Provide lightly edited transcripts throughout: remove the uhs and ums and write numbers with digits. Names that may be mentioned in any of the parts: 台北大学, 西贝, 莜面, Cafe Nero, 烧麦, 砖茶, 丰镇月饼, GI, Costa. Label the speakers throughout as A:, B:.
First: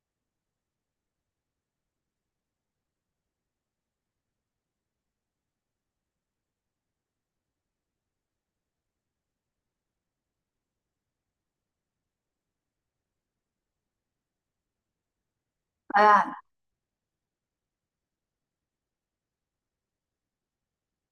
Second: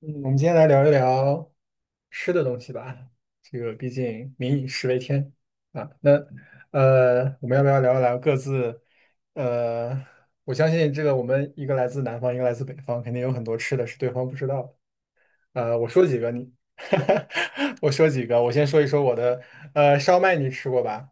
A: 嗯，我们今天来聊一聊吃的东西吧。这个毕竟民以食为天啊。那我们要不要聊一聊各自？呃，我相信这个我们一个来自南方，一个来自北方，肯定有很多吃的是对方不知道的。呃，我说几个
B: 哎，
A: 你，我先说一说我的。烧麦你吃过吧？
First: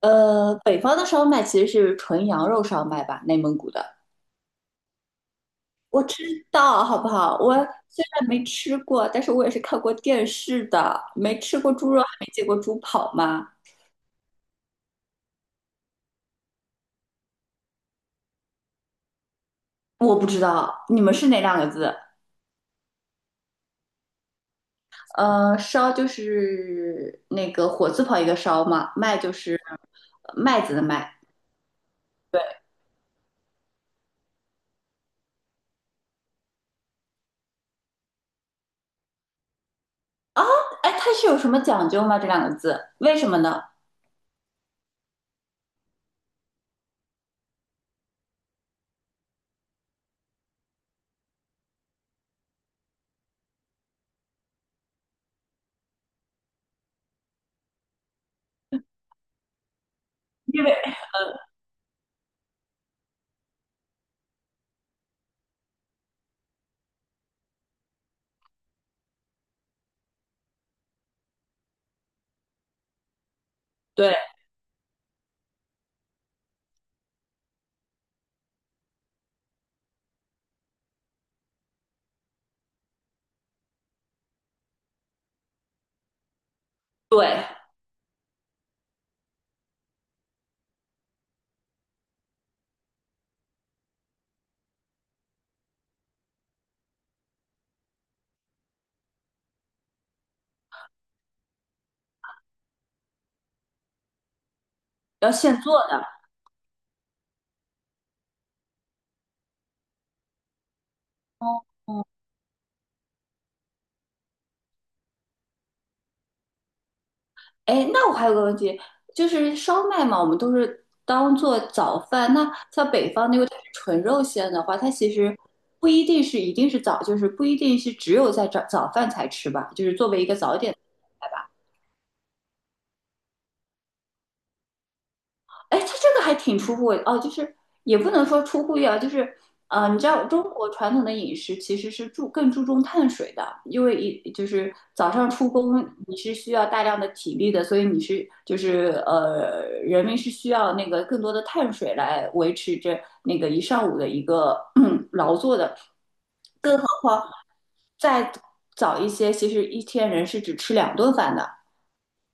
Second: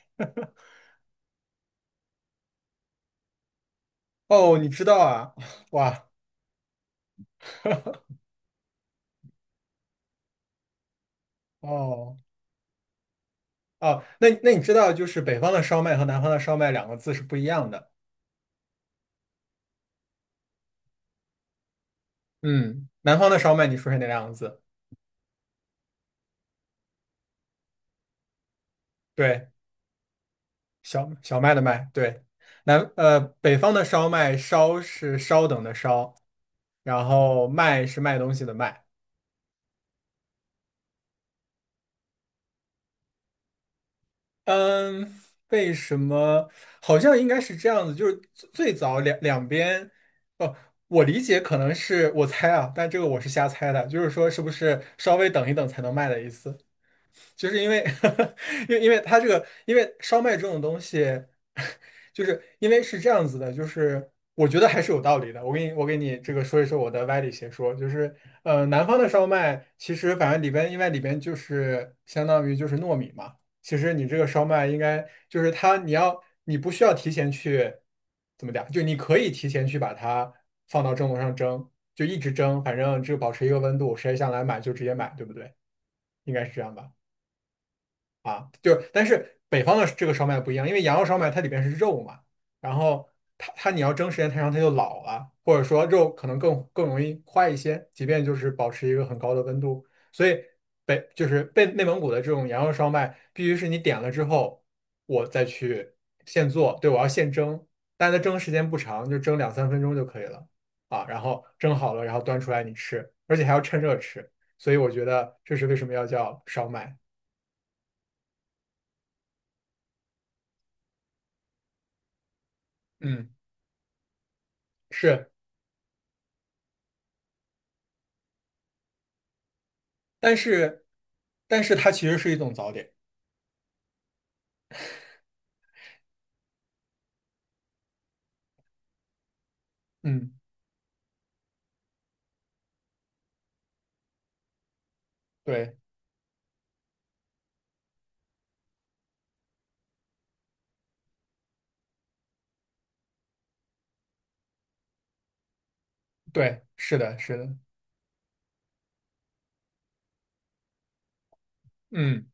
B: 北方的烧麦其实是纯羊肉烧麦吧，内蒙古的。
A: 哦，你知道啊？
B: 我
A: 哇，
B: 知道，好不好？我虽然没吃过，但是我也是看过电视的。没吃过猪肉，还
A: 哦
B: 没见过猪跑吗？
A: 哦，那你知道就是北方的烧麦和南方的烧麦两个字是不一样的。
B: 我不知道，你们是哪两个字？
A: 嗯，南方的烧麦你说是哪两个字，
B: 烧就是那个火字旁一个烧嘛，麦就
A: 对，
B: 是麦子的
A: 小
B: 麦。
A: 小麦的麦，对，
B: 对，
A: 北方的烧麦，烧是稍等的稍，然后卖是卖东西的卖。
B: 哎，它是有什么讲究吗？这两个字，为什么呢？
A: 嗯，为什么？好像应该是这样子，就是最早两边，哦，我理解可能是我猜啊，但这个我是瞎猜的，就是说是不是稍微等一等才能卖的意思？就是因为烧麦这种
B: 因为
A: 东西，就是因为是这样子的，就是我觉得还是有道理的。我给你这个说一说我的歪理邪说，就是南方的烧麦其实反正里边，因为里边就是相当于就是糯米嘛，其实你
B: 对
A: 这个烧麦应该就是它，你要你不需要提前去怎么讲，就你可以提前去把它放到蒸笼上蒸，就一直蒸，反正就保持一个温度，谁想来买就直接买，对不对？应该是这样吧。
B: 对，
A: 啊，就是，但是北方的这个烧麦不一样，因为羊肉烧麦它里边是肉嘛，然后它你要蒸时间太长，它就老了，或者说肉可能更容易坏一些，即便就是保持一个很高的温度，所以北就是被内蒙古的这种羊肉烧麦，必须是你点了之后，我
B: 要
A: 再
B: 现做
A: 去
B: 的。
A: 现做，对，我要现蒸，但它蒸时间不长，就蒸2、3分钟就可以了啊，然后蒸好了，然后端出来你吃，而且还要趁热吃，所以我觉得这是为什么要叫烧麦，
B: 哎，那我还有个问题，就是烧麦嘛，我们都是当做早饭。那像北
A: 嗯。
B: 方那个纯肉馅的话，它其
A: 是，
B: 实不一定是早，就是不一定是只有在早饭才吃吧，就是作为一个
A: 但
B: 早点。
A: 是，
B: 吧。
A: 但是它其实是一种早点。
B: 哎，它这个还挺出乎我哦，就是也不能说出乎意料，就是你知道
A: 嗯，
B: 中国传统的饮食其实是更注重碳水的，因为就是早上出
A: 对
B: 工你是需要大量的体力的，所以就是人民是需要那个更多的碳水来维持着那个一上午的一个劳作的。
A: 对，
B: 更好，
A: 是的，是的，
B: 再早一些，其实一天人是只吃2顿饭的，
A: 嗯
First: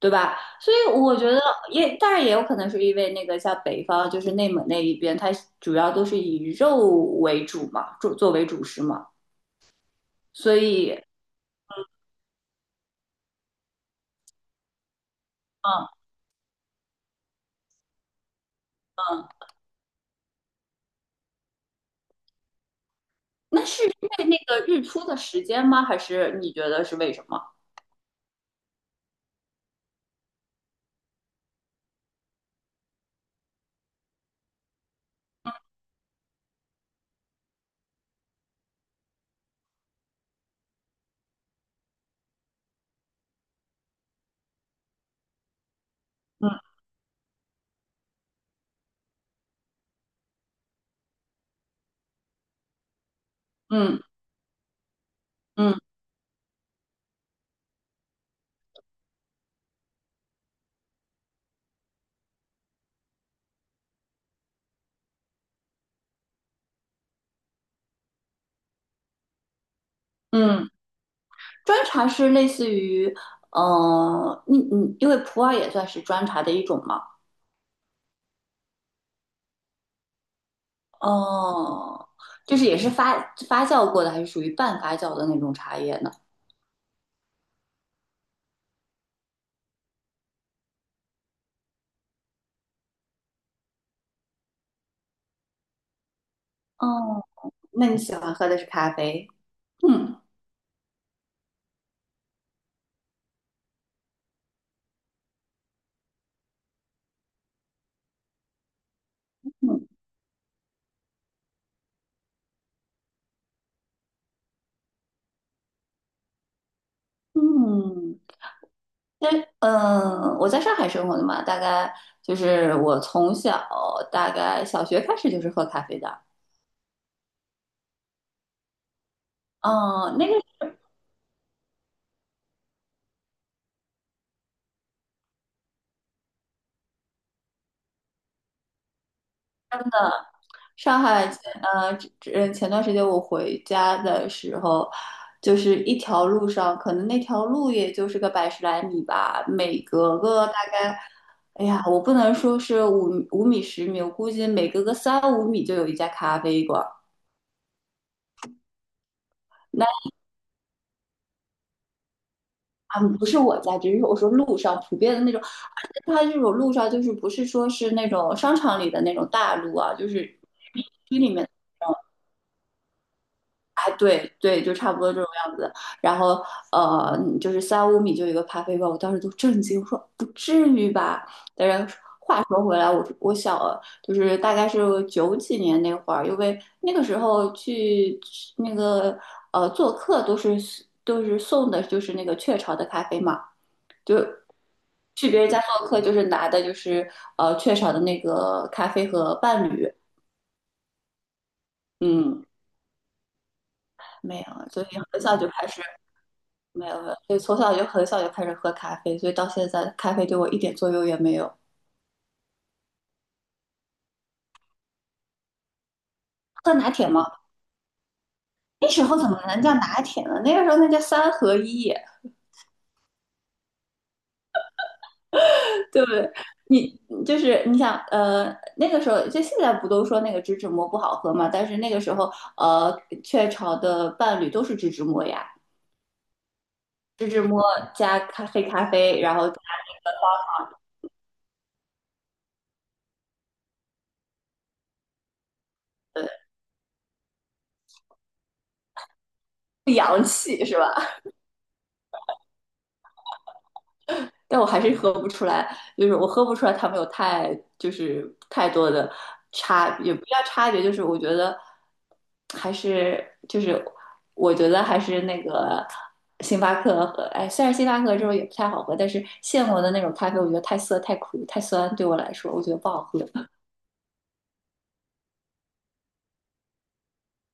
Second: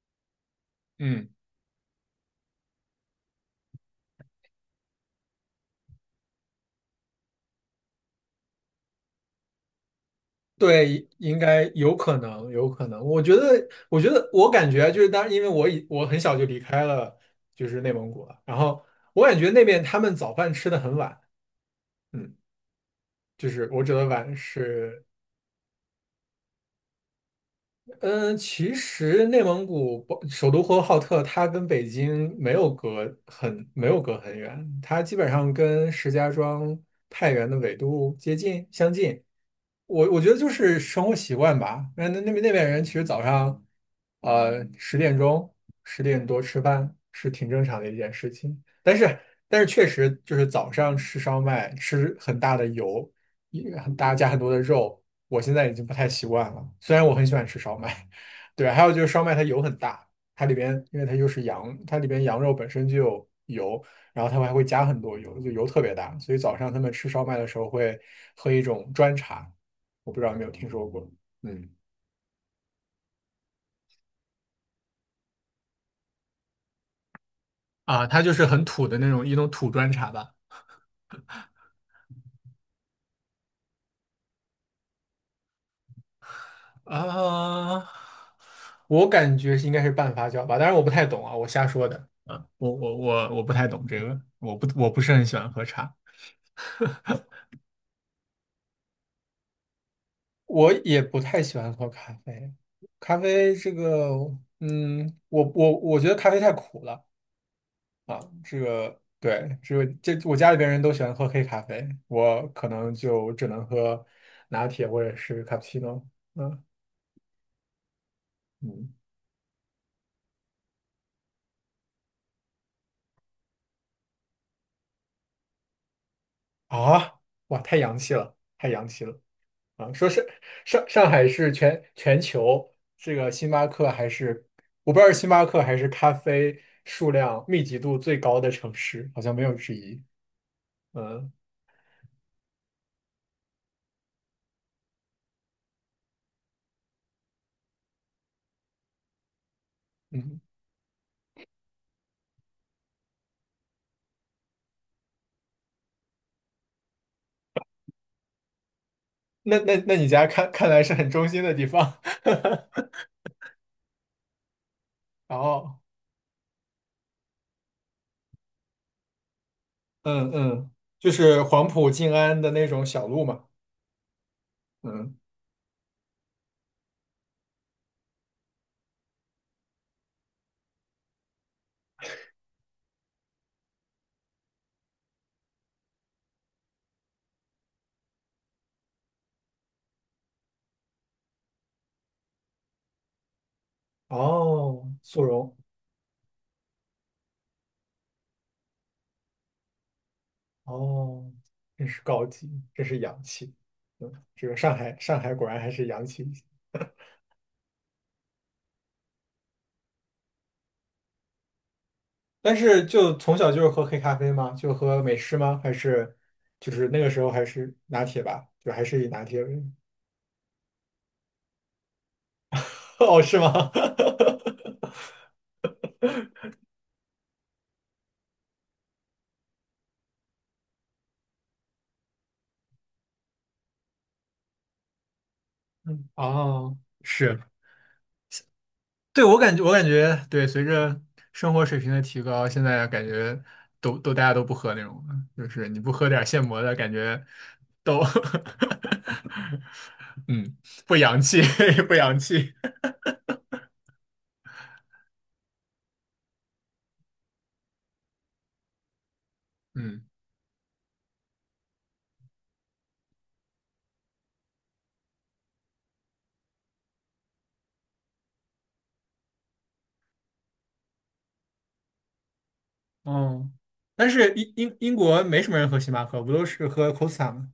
B: 对吧？所以我觉
A: 嗯，
B: 得也，当然也有可能是因为那个像北方，就是内蒙那一边，它主要都是以肉为主嘛，作为主食嘛，所以，
A: 对，应该有可能，有可能。我感觉就是，当然，因为我已
B: 嗯，
A: 我很小就离开了，就是内蒙古了。然后我感觉那边他们早饭吃的很晚，嗯，就
B: 那
A: 是我
B: 是
A: 指的
B: 因为
A: 晚
B: 那个日
A: 是
B: 出的时间吗？还是你觉得是为什么？
A: 嗯，其实内蒙古包首都呼和浩特，它跟北京没有隔很远，它基本上跟石家庄、太原的纬度接近相近。我我觉得就是生活习惯吧。那边人其实早上，呃，10点钟、10点多吃
B: 嗯
A: 饭是挺正常的一件事情。但是但是确实就是早上吃烧麦，吃很大的油，也很
B: 嗯
A: 大加很多的肉。我现在已
B: 嗯
A: 经不太习惯了。虽然我很喜欢吃烧麦，对，还有就是烧麦它油很大，它里边因为它又是羊，它里边羊肉本身就有油，然后它们还会加很多油，就油特别大，所以早上他们吃烧麦的时候会喝一种砖茶，我不知道有没有听
B: 嗯，
A: 说过，嗯，
B: 砖茶是类似于，嗯嗯，你因为普洱也算是砖茶的一种嘛，
A: 它就是很土的那种一种土砖茶吧，
B: 哦，就是也是发酵过的，还是属于半发酵的那种茶叶呢？
A: 啊，我感觉是应该是半发酵吧，当然我不太懂啊，我瞎说的。我不太懂这个，我不是很喜欢喝茶。
B: 哦，那你喜欢喝的是咖啡？嗯
A: 我也不太喜欢喝咖啡，咖啡这个，嗯，我觉得咖啡太苦了。对，只有
B: 嗯
A: 这我家里边人都喜欢喝黑咖啡，我可能就只能喝拿铁或者是卡布奇诺。嗯
B: 嗯，
A: 嗯，
B: 那我在上海生活的嘛，大概就是我从小大概小学开始就是喝咖啡的。
A: 啊，哇，太洋气了，太洋气了啊！说
B: 嗯，
A: 是
B: 那个
A: 上海是全球这个星巴克还是我不知道是星巴克还是咖啡数量密集度最高的城市，好像没有之一。
B: 上海
A: 嗯。
B: 前段时间我回家的时候，就是一条路上，可能那条路也就是个百十来米吧，每隔
A: 嗯
B: 个大概，哎呀，我不能说是五米10米，我估计每隔个三五米就有一家咖啡馆。
A: 那你家看来是很中心的地方，
B: 啊，不是我家，只是我说路上普遍的那
A: 然
B: 种，
A: 后
B: 而且它这种路上就是不是说是那种商场里的那种大路啊，就是
A: 嗯嗯，就
B: 区里
A: 是
B: 面，
A: 黄埔静安的那种小路嘛，
B: 哎，对对，就差不多
A: 嗯，
B: 这种样子。然后就是三五米就有一个咖啡馆，我当时都震惊，我说不至于吧？但是话说回来，我我小就是大概是九几年那会儿，因为那个时候去那个做客都是送的就是那个雀巢的咖啡嘛。就
A: 哦，速
B: 去别人
A: 溶，
B: 家做客，就是拿的就是雀巢的那个咖啡和伴侣，
A: 哦，真是高
B: 嗯，
A: 级，真是洋气，
B: 没
A: 这个
B: 有，
A: 上
B: 所
A: 海
B: 以
A: 上
B: 很
A: 海
B: 小
A: 果
B: 就
A: 然
B: 开
A: 还
B: 始
A: 是洋气一些。
B: 没有，没有，所以从小就很小就开始喝咖啡，所以到现在咖啡对我一点作用也没有。
A: 但是就从小就是喝黑咖啡吗？就喝美式吗？还是就
B: 喝
A: 是
B: 拿
A: 那个
B: 铁
A: 时
B: 吗？
A: 候还是拿铁吧，就还
B: 那时
A: 是以
B: 候
A: 拿
B: 怎么
A: 铁为
B: 能叫拿铁呢？那个时候那叫三合一，
A: 哦，是吗？
B: 对不对？你就是你想，那个时候就现在不都说那个植脂末不好喝嘛？但是那个时候，雀巢的伴侣都是植脂末呀。
A: 嗯，哦。
B: 芝
A: 是。
B: 摸加黑咖啡，
A: 对，
B: 然
A: 我
B: 后
A: 感觉，我感觉，对，随着生活水平的提高，现在感觉大家都不喝那种了，就是你不喝
B: 呃，
A: 点现磨的，感觉都
B: 不洋
A: 嗯
B: 气是吧？
A: 不洋 气，不洋气，
B: 但我还是喝不出来，就是我喝不出来他们有太就是太多的差，
A: 嗯
B: 也不叫差别，还是就是我觉得还是那个星巴克和哎，虽然星巴克这种也不太好喝，但是现磨的那种咖啡，我觉得太涩、太苦、太酸，对我来说，我觉得不好喝。
A: 哦，但是英国没什么人喝星巴克，不都是喝 Costa 吗？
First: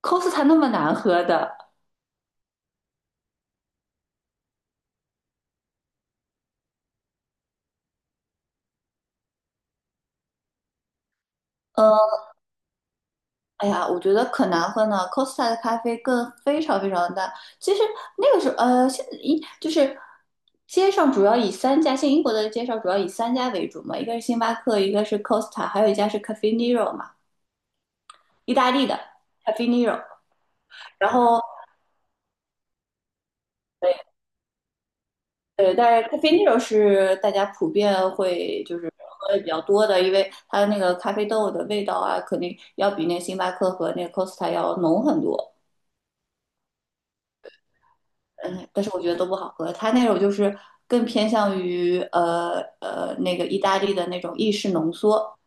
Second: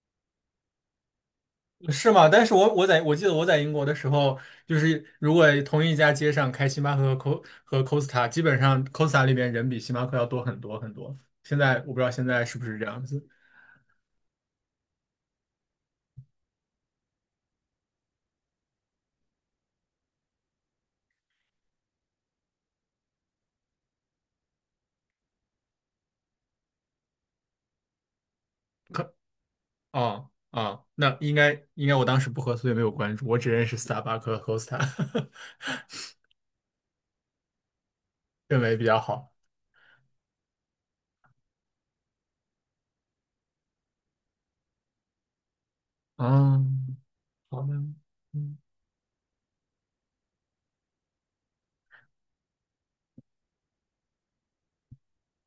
B: Costa 那么难喝的，
A: 是吗？但是我记得我在英国的时候，就是如果同一家街上开星巴克和 Costa,基本上 Costa 里边人比星巴克要多很多很多。现在我不知道
B: 呃。
A: 现在是不是这样子。
B: 哎呀，我觉得可难喝呢，Costa 的咖啡更非常非常大。其实那个时候，就是街上主要以三家，现在英国的街上主要以三家为主嘛，一个是星巴克，一个是 Costa,还有一家是 Cafe Nero 嘛，意大利的
A: 可
B: Cafe Nero。
A: 哦啊，
B: 然
A: 那应
B: 后，
A: 该应该我当时不喝，所以没有关注，我只认识
B: 对
A: Starbucks 和 Costa,
B: 对，但是 Cafe Nero 是大家普遍
A: 认
B: 会
A: 为
B: 就
A: 比
B: 是
A: 较好。
B: 喝的比较多的，因为它的那个咖啡豆的味道啊，肯定要比那星巴克和那个 Costa 要浓很多。
A: 嗯，好的，嗯，
B: 嗯，但是我觉得都不好喝。它那种就是更偏向于那个意大利的那种意式浓缩，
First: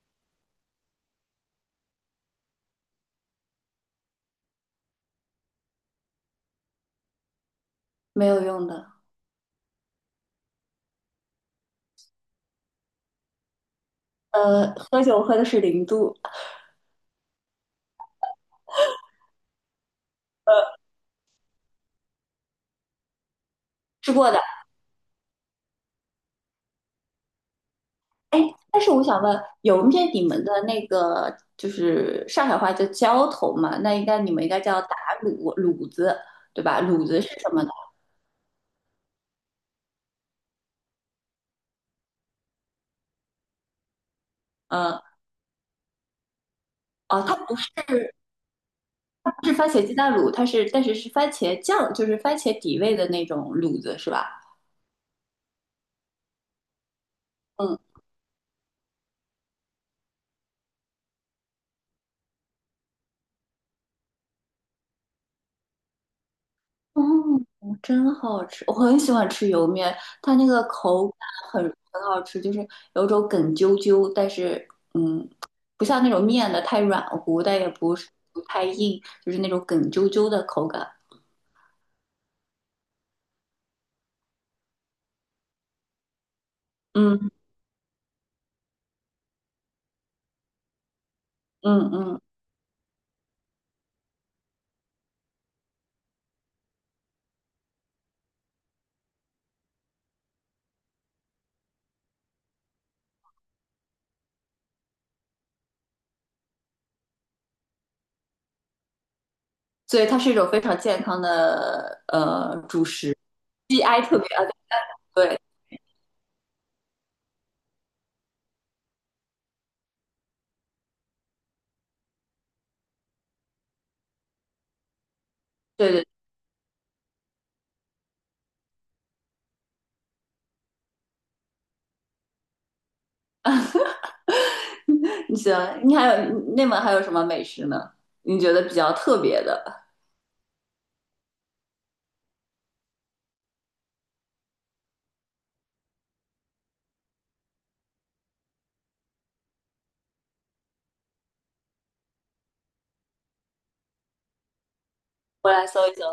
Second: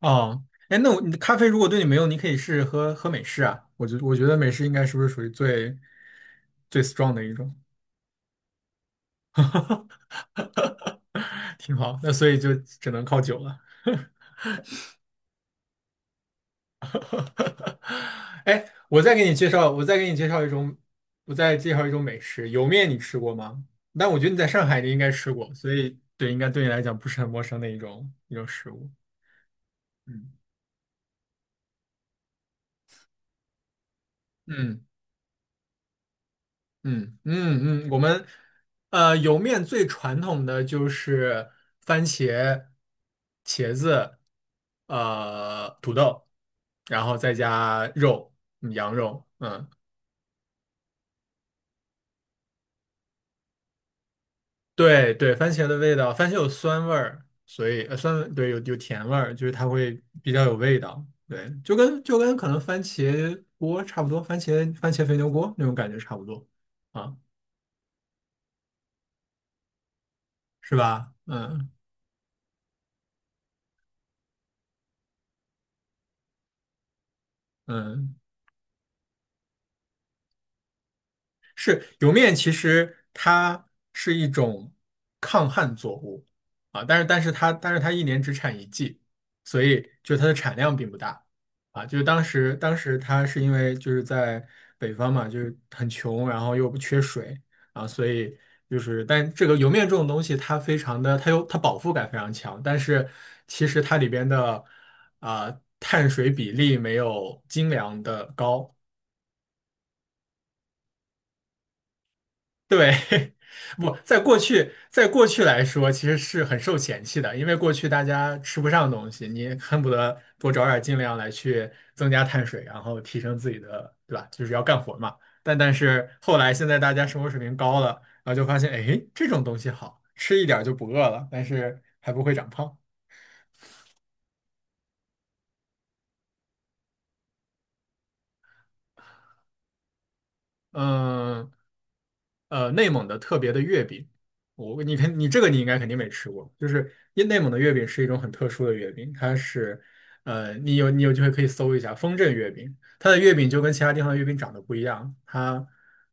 A: 哦，哎，那我你的咖啡如果对你没用，你可以试试喝喝美式啊。我觉得美式应该是不是属于最 strong 的一种？
B: 没有用的。
A: 挺好。那所以就只能靠酒了。
B: 喝酒喝的是0度，
A: 我再给你介绍一种，我再介绍一种美食，莜面你吃过吗？但
B: 吃
A: 我觉得
B: 过
A: 你
B: 的。
A: 在上海你应该吃过，所以对，应该对你来讲不是很陌生的一种食
B: 但
A: 物。
B: 是我想问，有面你
A: 嗯，
B: 们的那个就是上海话叫浇头嘛？那应该你们应该
A: 嗯
B: 叫打卤卤子，对吧？卤
A: 嗯
B: 子是什么呢？
A: 嗯嗯，我们莜面最传统的就是番茄、茄子、
B: 嗯、
A: 土豆，然后
B: 哦，
A: 再
B: 它不是
A: 加肉，嗯羊肉，
B: 不是
A: 嗯。
B: 番茄鸡蛋卤，但是是番茄酱，就是番茄底味的那种卤子，是吧？
A: 对对，番茄的味道，番茄有酸味儿，所
B: 嗯。
A: 以酸味对有甜味儿，就是它会比较有味道，对，就跟可能番茄锅差不多，番茄肥牛锅那种感觉差不多
B: 哦，
A: 啊，
B: 真好吃！我很喜欢吃油面，它那个
A: 是
B: 口
A: 吧？
B: 感很
A: 嗯
B: 很好吃，就是有种梗啾啾，但是嗯，不像那种面的太软乎，但也不是
A: 嗯，
B: 不太硬，就是那种梗啾啾的口感。
A: 是莜面，其实它是一种抗旱作物啊，但是但是
B: 嗯
A: 它但是它1年只产一季，所以就它的产量并不大啊。
B: 嗯
A: 就是
B: 嗯，
A: 当时它是因为就是在北方嘛，就是很穷，然后又不缺水啊，所以就是但这个莜面这种东西，它非常的它有它饱腹感非常强，但是其实它里边的啊、碳水比例没有精粮的高
B: 所以它是一种非常健康的主
A: 对，
B: 食
A: 不，
B: ，GI
A: 在
B: 特别
A: 过
B: 啊，
A: 去，在过
B: 对
A: 去来说，其实是很受嫌弃的，因为过去大家吃不上东西，你恨不得多找点儿尽量来去增加碳水，然后提升自己的，对吧？就是要干活嘛。但但
B: 对对，
A: 是后来现在大家生活水平高了，然后就发现，哎，这种东西好吃一点儿就不饿了，但是还不会长胖。
B: 你喜欢？你内蒙还有什么美食呢？你觉得比较特别的？
A: 嗯内蒙的特别的月饼，我你看你这个你应该肯定没吃过，就是因内蒙的月饼是一种很特殊的月饼，它是你有机会可以搜一下丰镇月饼，它的月饼就跟其他地方的月饼长得不一样，
B: 我
A: 它
B: 来搜一搜，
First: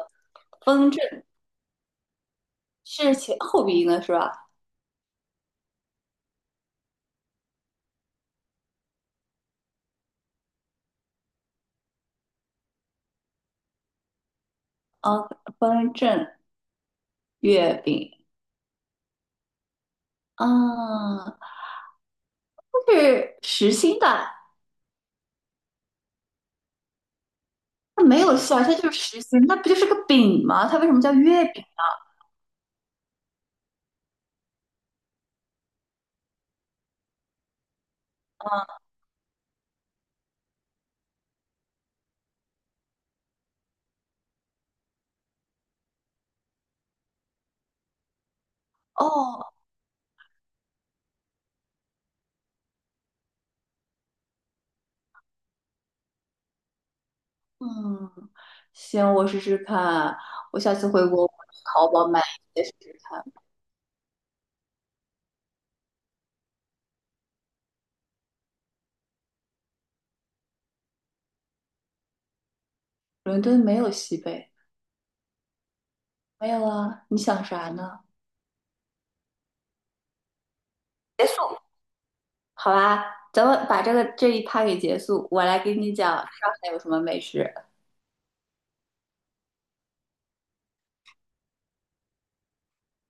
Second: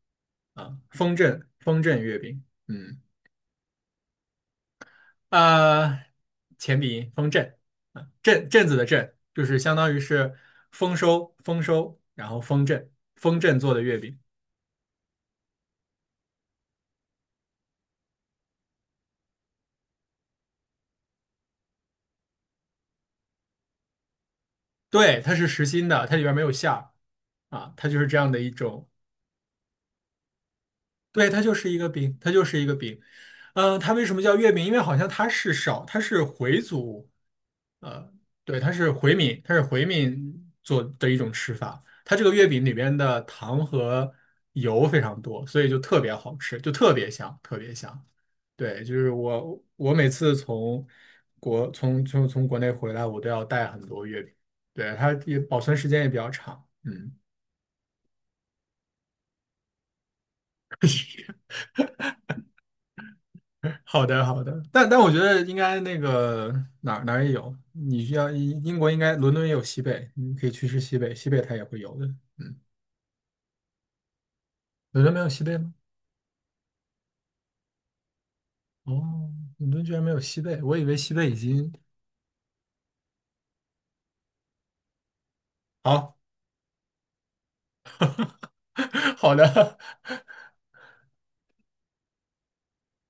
A: 啊
B: 风
A: 丰
B: 筝
A: 镇丰镇月饼，
B: 是前后鼻音的是吧？
A: 啊前鼻音丰镇，啊镇镇子的镇，就是相当于是丰收，然后丰镇做的月饼。
B: 啊，风筝月饼啊，它是实心的，
A: 对，它是实心的，它里边没有馅儿啊，它就
B: 它
A: 是这
B: 没
A: 样
B: 有
A: 的一
B: 馅儿，它
A: 种，
B: 就是实心，那不就是个饼吗？它为什么叫
A: 对，它
B: 月
A: 就
B: 饼？
A: 是一个饼，它就是一个饼。它为什么叫月饼？因为好像它是少，它是回族，呃，对，它
B: 啊，
A: 是回民，它是回民做的一种吃法。它这个月饼里边的糖和油非常多，所以就特别好吃，就特别香，特别香。对，就是
B: 哦，
A: 我每次从国从从从国内回来，我都要带很多月饼，对，它也保存时间也比较长。嗯。
B: 嗯，行，我试试看，我下次回国我去淘宝买一些试试看。
A: 好的，好的，但但我觉得应该那个哪儿哪儿也有，你需要英国应该伦敦也有西贝，你可以去吃西贝，西贝它也会有的。嗯，
B: 伦敦没有西贝，
A: 伦敦没有西贝吗？
B: 没有啊，你想啥呢？
A: 哦，伦敦居然没有西贝，我以为西
B: 结
A: 贝已
B: 束，
A: 经
B: 好吧，咱们把这一趴给结束。我来给你
A: 好
B: 讲上海有什么美食。
A: 好的，